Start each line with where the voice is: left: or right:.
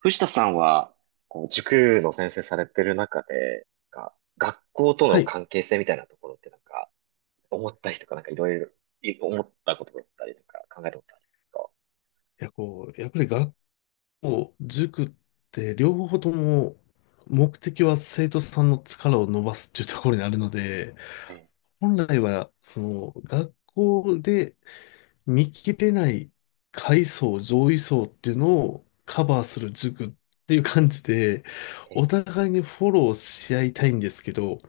right: 藤田さんは、こう塾の先生されてる中で、学校と
left: は
right: の
left: い。
right: 関係性みたいなところって思ったりとか、なんかいろいろ、い思ったことだったり、考えたことありますか？
left: こう、やっぱり学校、塾って両方とも目的は生徒さんの力を伸ばすっていうところにあるので、
right: え
left: 本来は、その、学校で見切れない階層、上位層っていうのをカバーする塾っていう感じで、
right: え、え
left: お
right: え、
left: 互いにフォローし合いたいんですけど、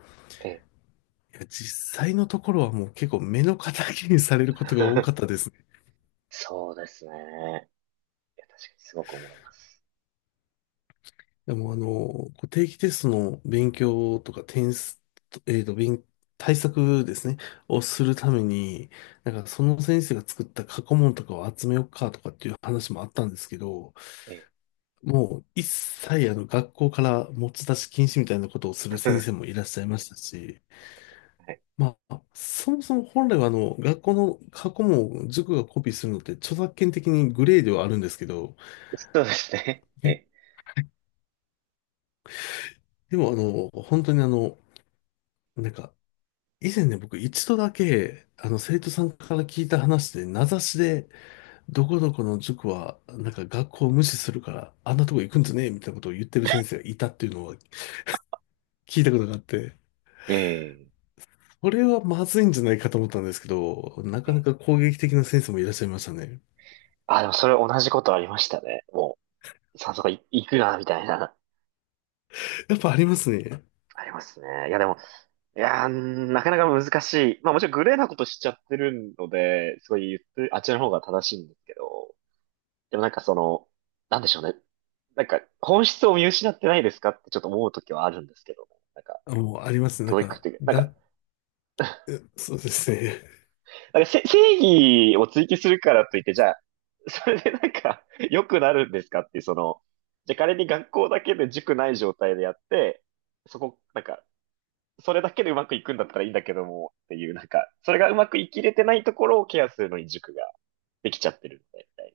right: ええ。
left: いや実際のところはもう結構目の敵にされることが多かったで すね。
right: そうですね。いや、確かにすごく思います。
left: でもあの、こう定期テストの勉強とか点数、えーと、勉、対策ですね、をするために、なんかその先生が作った過去問とかを集めようかとかっていう話もあったんですけど、
right: ええ。
left: もう一切あの学校から持ち出し禁止みたいなことをする先生 もいらっしゃいましたし、
right: はい。
left: まあ、そもそも本来はあの学校の過去問を塾がコピーするのって著作権的にグレーではあるんですけど、
right: そうですね。え
left: え、
right: え、
left: でもあの、本当にあの、なんか、以前ね、僕一度だけ、あの、生徒さんから聞いた話で、名指しで、どこどこの塾は、なんか学校を無視するから、あんなとこ行くんじゃねえみたいなことを言ってる先生がいたっていうのは聞いたことがあって、
right: ええ、
left: これはまずいんじゃないかと思ったんですけど、な
right: え
left: かな
right: え。
left: か攻撃的な先生もいらっしゃいましたね。
right: あ、でもそれ同じことありましたね。もう、早速い行くな、みたいな。
left: やっぱありますね。
right: ありますね。いや、でも、いやー、なかなか難しい。まあもちろんグレーなことしちゃってるので、すごい言ってる、あっちの方が正しいんですけど、でもなんかその、なんでしょうね。なんか、本質を見失ってないですかってちょっと思うときはあるんですけども、
left: あもうありますね。
right: 教育っていう
left: えそうですね。
right: なんかせ正義を追求するからといって、じゃあ、それでなんか、良くなるんですかっていう、その、じゃあ仮に学校だけで塾ない状態でやって、そこ、なんか、それだけでうまくいくんだったらいいんだけども、っていう、それがうまくいきれてないところをケアするのに塾ができちゃってるみたい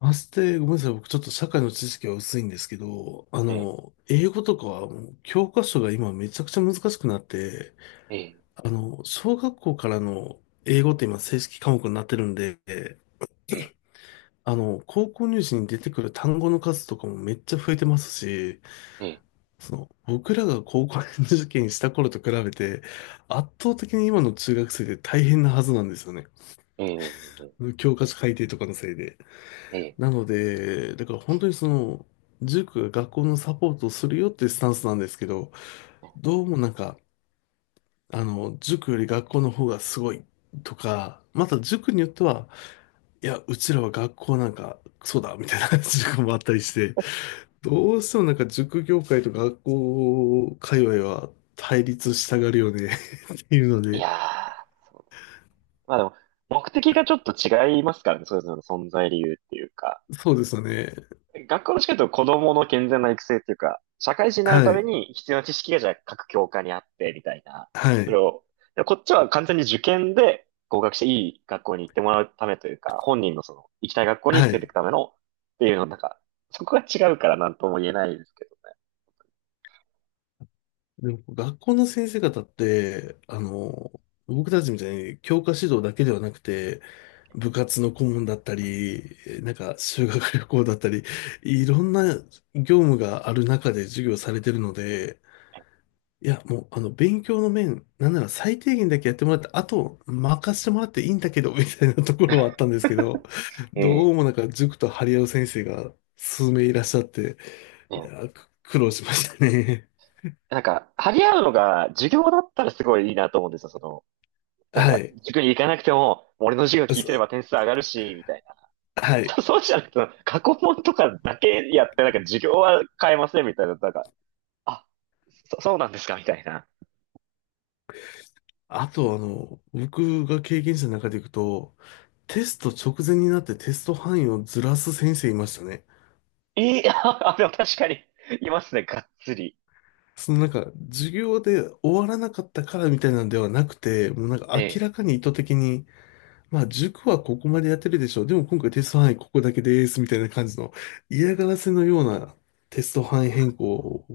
left: まして、ごめんなさい。僕ちょっと社会の知識は薄いんですけど、あ
right: な。ええ、
left: の、英語とかはもう教科書が今めちゃくちゃ難しくなって、
right: ええ、
left: あの、小学校からの英語って今正式科目になってるんで、
right: え
left: あの、高校入試に出てくる単語の数とかもめっちゃ増えてますし、
right: え、
left: その、僕らが高校受験した頃と比べて、圧倒的に今の中学生って大変なはずなんですよね。
right: ええ、ええ。
left: 教科書改定とかのせいで。
right: ええ、
left: なので、だから本当にその、塾が学校のサポートをするよっていうスタンスなんですけど、どうもなんか、あの、塾より学校の方がすごいとか、また塾によっては、いや、うちらは学校なんか、そうだ、みたいな 塾もあったりして、どうしてもなんか塾業界と学校界隈は対立したがるよね。いるの
right: い
left: で、
right: やー、そう。まあでも、目的がちょっと違いますからね、それぞれの存在理由っていうか。
left: そうですよね。
right: 学校の近くと子供の健全な育成っていうか、社会人になる
left: は
right: ため
left: い。
right: に必要な知識がじゃあ各教科にあって、みたいな。
left: は
right: それ
left: い。
right: を、でもこっちは完全に受験で合格していい学校に行ってもらうためというか、本人のその、行きたい学校に連
left: は
right: れてい
left: い。
right: くための、っていうの、そこが違うからなんとも言えないですけど
left: でも、学校の先生方って、あの、僕たちみたいに教科指導だけではなくて、部活の顧問だったり、なんか修学旅行だったり、いろんな業務がある中で授業されてるので、いや、もう、あの、勉強の面、なんなら最低限だけやってもらって、あと、任せてもらっていいんだけど、みたいなところはあったんですけど、
right: ね。え
left: ど
right: え。
left: うもなんか塾と張り合う先生が数名いらっしゃって、い
right: ええ、
left: やー、く苦労しましたね。
right: 張り合うのが授業だったらすごいいいなと思うんですよ、その、
left: はい。
right: 塾に行かなくても、俺の授業聞いてれ
left: そ
right: ば点数上がるし、みたいな。
left: は い。
right: そうじゃなくて、過去問とかだけやって、なんか授業は変えませんみたいな、あ、そうなんですかみたいな。
left: あと、あの、僕が経験者の中でいくと、テスト直前になってテスト範囲をずらす先生いましたね。
right: いい、あ、でも確かに、いますね、がっつり。
left: そのなんか、授業で終わらなかったからみたいなんではなくて、もうなんか
right: え
left: 明
right: え。
left: らかに意図的に、まあ塾はここまでやってるでしょう。でも今回テスト範囲ここだけですみたいな感じの嫌がらせのようなテスト範囲変更を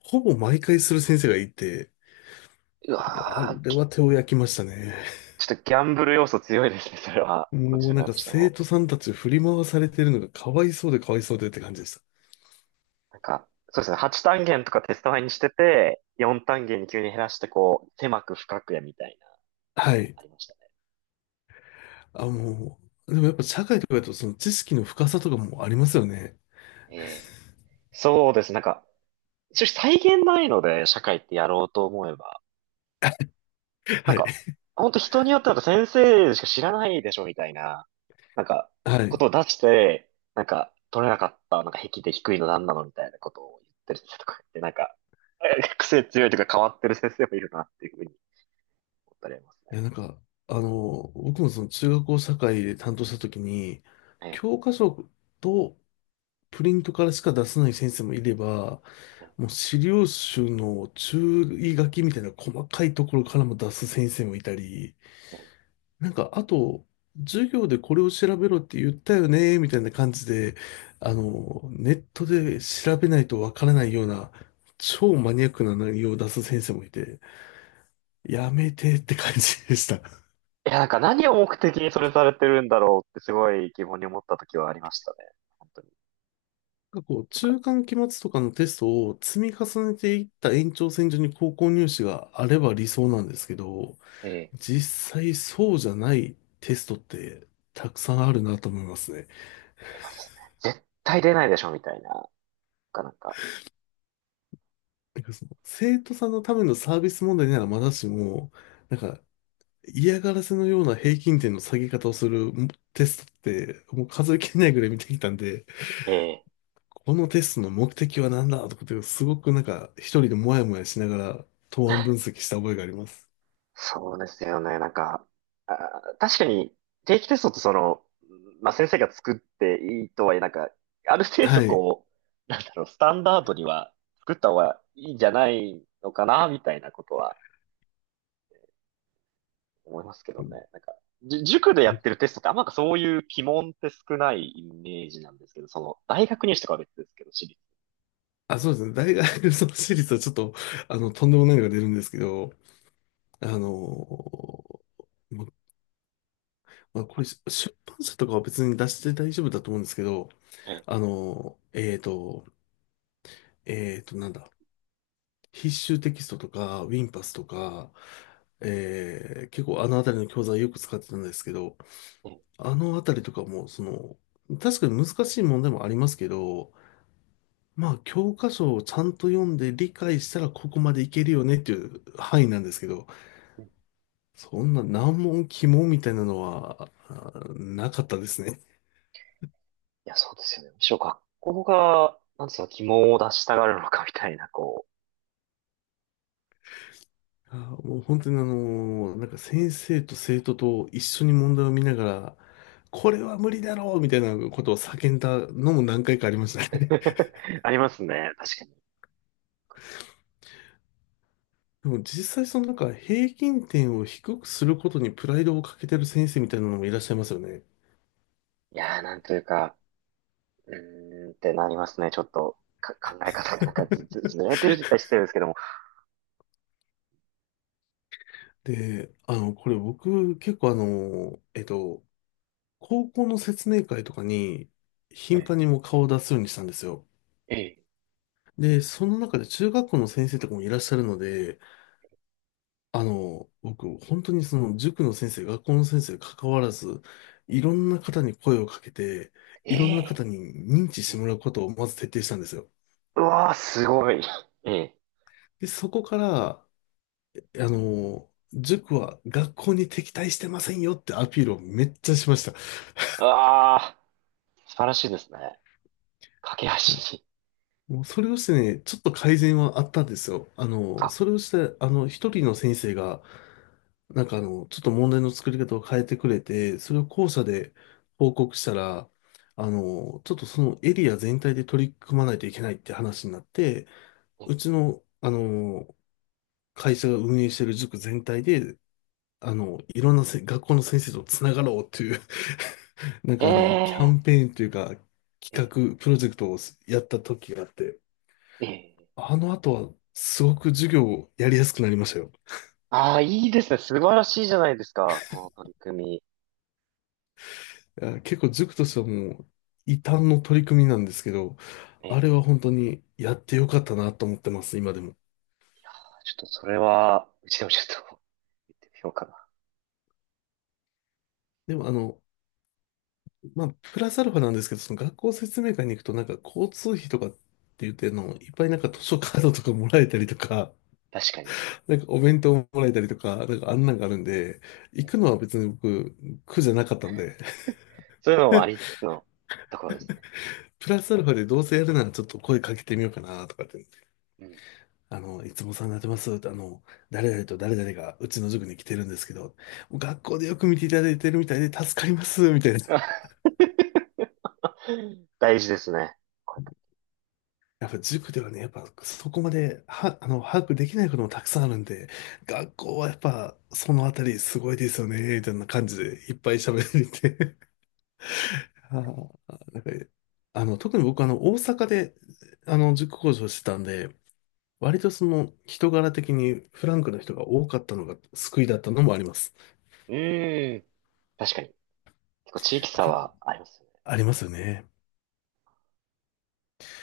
left: ほぼ毎回する先生がいて、
right: う
left: もうあ
right: わー、
left: れ
right: き、
left: は手を焼きましたね。
right: ちょっとギャンブル要素強いですね、それは。こち
left: もう
right: ら
left: なん
right: 側
left: か
right: として
left: 生
right: も。
left: 徒さんたち振り回されてるのがかわいそうでかわいそうでって感じでし
right: そうですね、8単元とかテスト前にしてて、4単元に急に減らして、こう、狭く深くやみたいな
left: た。
right: の
left: は
right: は
left: い。
right: ありましたね。
left: あ、もう、でもやっぱ社会とかだとその知識の深さとかもありますよね。
right: ええ。そうですね、一応再現ないので、社会ってやろうと思えば。な
left: は
right: ん
left: い。
right: か、ほんと人によってなんか先生しか知らないでしょみたいな、なんか、
left: はい。
right: こ
left: い
right: とを出して、なんか取れなかった、なんか壁で低いのなんなのみたいなことを言ってる先生とか言って、癖強いというか変わってる先生もいるなっていうふうに思ったりありますね。
left: や、あの、僕もその中学校社会で担当した時に、
right: ええ、
left: 教科書とプリントからしか出せない先生もいれば、もう資料集の注意書きみたいな細かいところからも出す先生もいたり、
right: え
left: なんか、あと、授業でこれを調べろって言ったよね、みたいな感じで、あの、ネットで調べないとわからないような、超マニアックな内容を出す先生もいて、やめてって感じでした。
right: え。いや、なんか何を目的にそれされてるんだろうってすごい疑問に思った時はありましたね。本当に。
left: なんかこう、
right: なんか、
left: 中間期末とかのテストを積み重ねていった延長線上に高校入試があれば理想なんですけど、
right: ええ、
left: 実際そうじゃないテストってたくさんあるなと思いますね。
right: ありますね。絶対出ないでしょみたいな、かなんか。
left: なんかその生徒さんのためのサービス問題ならまだしも、なんか嫌がらせのような平均点の下げ方をするテストってもう数えきれないぐらい見てきたんで、
right: ええ。
left: このテストの目的は何だとかってすごくなんか一人でモヤモヤしながら答案分析した覚えがあります。
right: そうですよね。あー、確かに定期テストってその、まあ、先生が作っていいとはいえ、ある程度
left: はい。
right: こう、なんだろう、スタンダードには作った方がいいんじゃないのかな、みたいなことは思いますけどね。塾でやってるテストってあんまなんかそういう鬼門って少ないイメージなんですけど、その、大学入試とかは別ですけど、私立。
left: あ、そうですね。大学の私立はちょっと、あの、とんでもないのが出るんですけど、あのーままあ、これ、出版社とかは別に出して大丈夫だと思うんですけど、
right: ええ、
left: あの、えーと、えーと、なんだ、必修テキストとか、ウィンパスとか、結構あのあたりの教材よく使ってたんですけど、
right: え
left: あのあたりとかも、その、確かに難しい問題もありますけど、まあ、教科書をちゃんと読んで理解したらここまでいけるよねっていう範囲なんですけど、
right: え、い
left: そんな難問、鬼門みたいなのは、あなかったですね。
right: や、そうですよね。むしろ学校が、なんでその鬼門を出したがるのかみたいな、こう、
left: あもう本当にあのなんか先生と生徒と一緒に問題を見ながら、これは無理だろうみたいなことを叫んだのも何回かありましたね。
right: ありますね。確かに。
left: でも実際そのなんか平均点を低くすることにプライドをかけてる先生みたいなのもいらっしゃいますよね。
right: いやー、なんというか、うーんってなりますね。ちょっと、か、考え方がなんかずれてるって言ったら失礼ですけども。
left: で、あの、これ僕結構あの、えっと、高校の説明会とかに頻
right: え
left: 繁にもう顔を出すようにしたんですよ。
right: え、ええ、
left: で、その中で中学校の先生とかもいらっしゃるので、あの、僕、本当にその塾の先生、学校の先生関わらず、いろんな方に声をかけて、いろんな
right: え
left: 方に認知
right: え、
left: しても
right: ええ、
left: らうことをまず徹底したんですよ。
right: うわー、すごい。ええ、
left: で、そこから、あの、塾は学校に敵対してませんよってアピールをめっちゃしました。
right: あー、素晴らしいですね。架け橋に。
left: もうそれをしてね、ちょっと改善はあったんですよ。あの、
right: あ、
left: それをして、あの、一人の先生が、なんかあの、ちょっと問題の作り方を変えてくれて、それを校舎で報告したら、あの、ちょっとそのエリア全体で取り組まないといけないって話になって、うちの、あの、会社が運営してる塾全体で、あの、いろんなせ学校の先生とつながろうという、なん
right: え
left: かあの、キャ
right: え、
left: ンペーンというか、
right: ええ、
left: 企画、プロジェクトをやった時があって、
right: ええ、
left: あの後は、すごく授業やりやすくなりましたよ。
right: ああー、いいですね。素晴らしいじゃないですか。その取り組み。
left: いや結構塾としてはもう、異端の取り組みなんですけど、
right: え
left: あ
right: え、
left: れは本当にやってよかったなと思ってます、今でも。
right: ちょっとそれは、うちでもちょっと、言ってみようかな。
left: でもあの、まあ、プラスアルファなんですけど、その学校説明会に行くとなんか交通費とかって言ってあの、いっぱいなんか
right: うん、
left: 図書カードとかもらえたりとか、
right: 確かに。
left: なんかお弁当もらえたりとか、なんかあんなんがあるんで、行くのは別に僕、苦じゃなかったんで、
right: そういうのもありつつのところですね。
left: プラスアルファでどうせやるならちょっと声かけてみようかなとかって
right: うん。
left: あの、いつもお世話になってます。あの、誰々と誰々がうちの塾に来てるんですけど、学校でよく見ていただいてるみたいで助かります、みたいな。
right: 大事ですね。これから、
left: やっぱ塾ではね、やっぱそこまでは、あの、把握できないこともたくさんあるんで、学校はやっぱそのあたりすごいですよね、みたいな感じでいっぱい喋っていて。あーなんかあの、特に僕あの、大阪で、あの、塾講師をしてたんで、割とその人柄的にフランクな人が多かったのが救いだったのもあります。
right: うーん。確かに。結構地域差
left: 結構
right: はあります
left: ありますよね。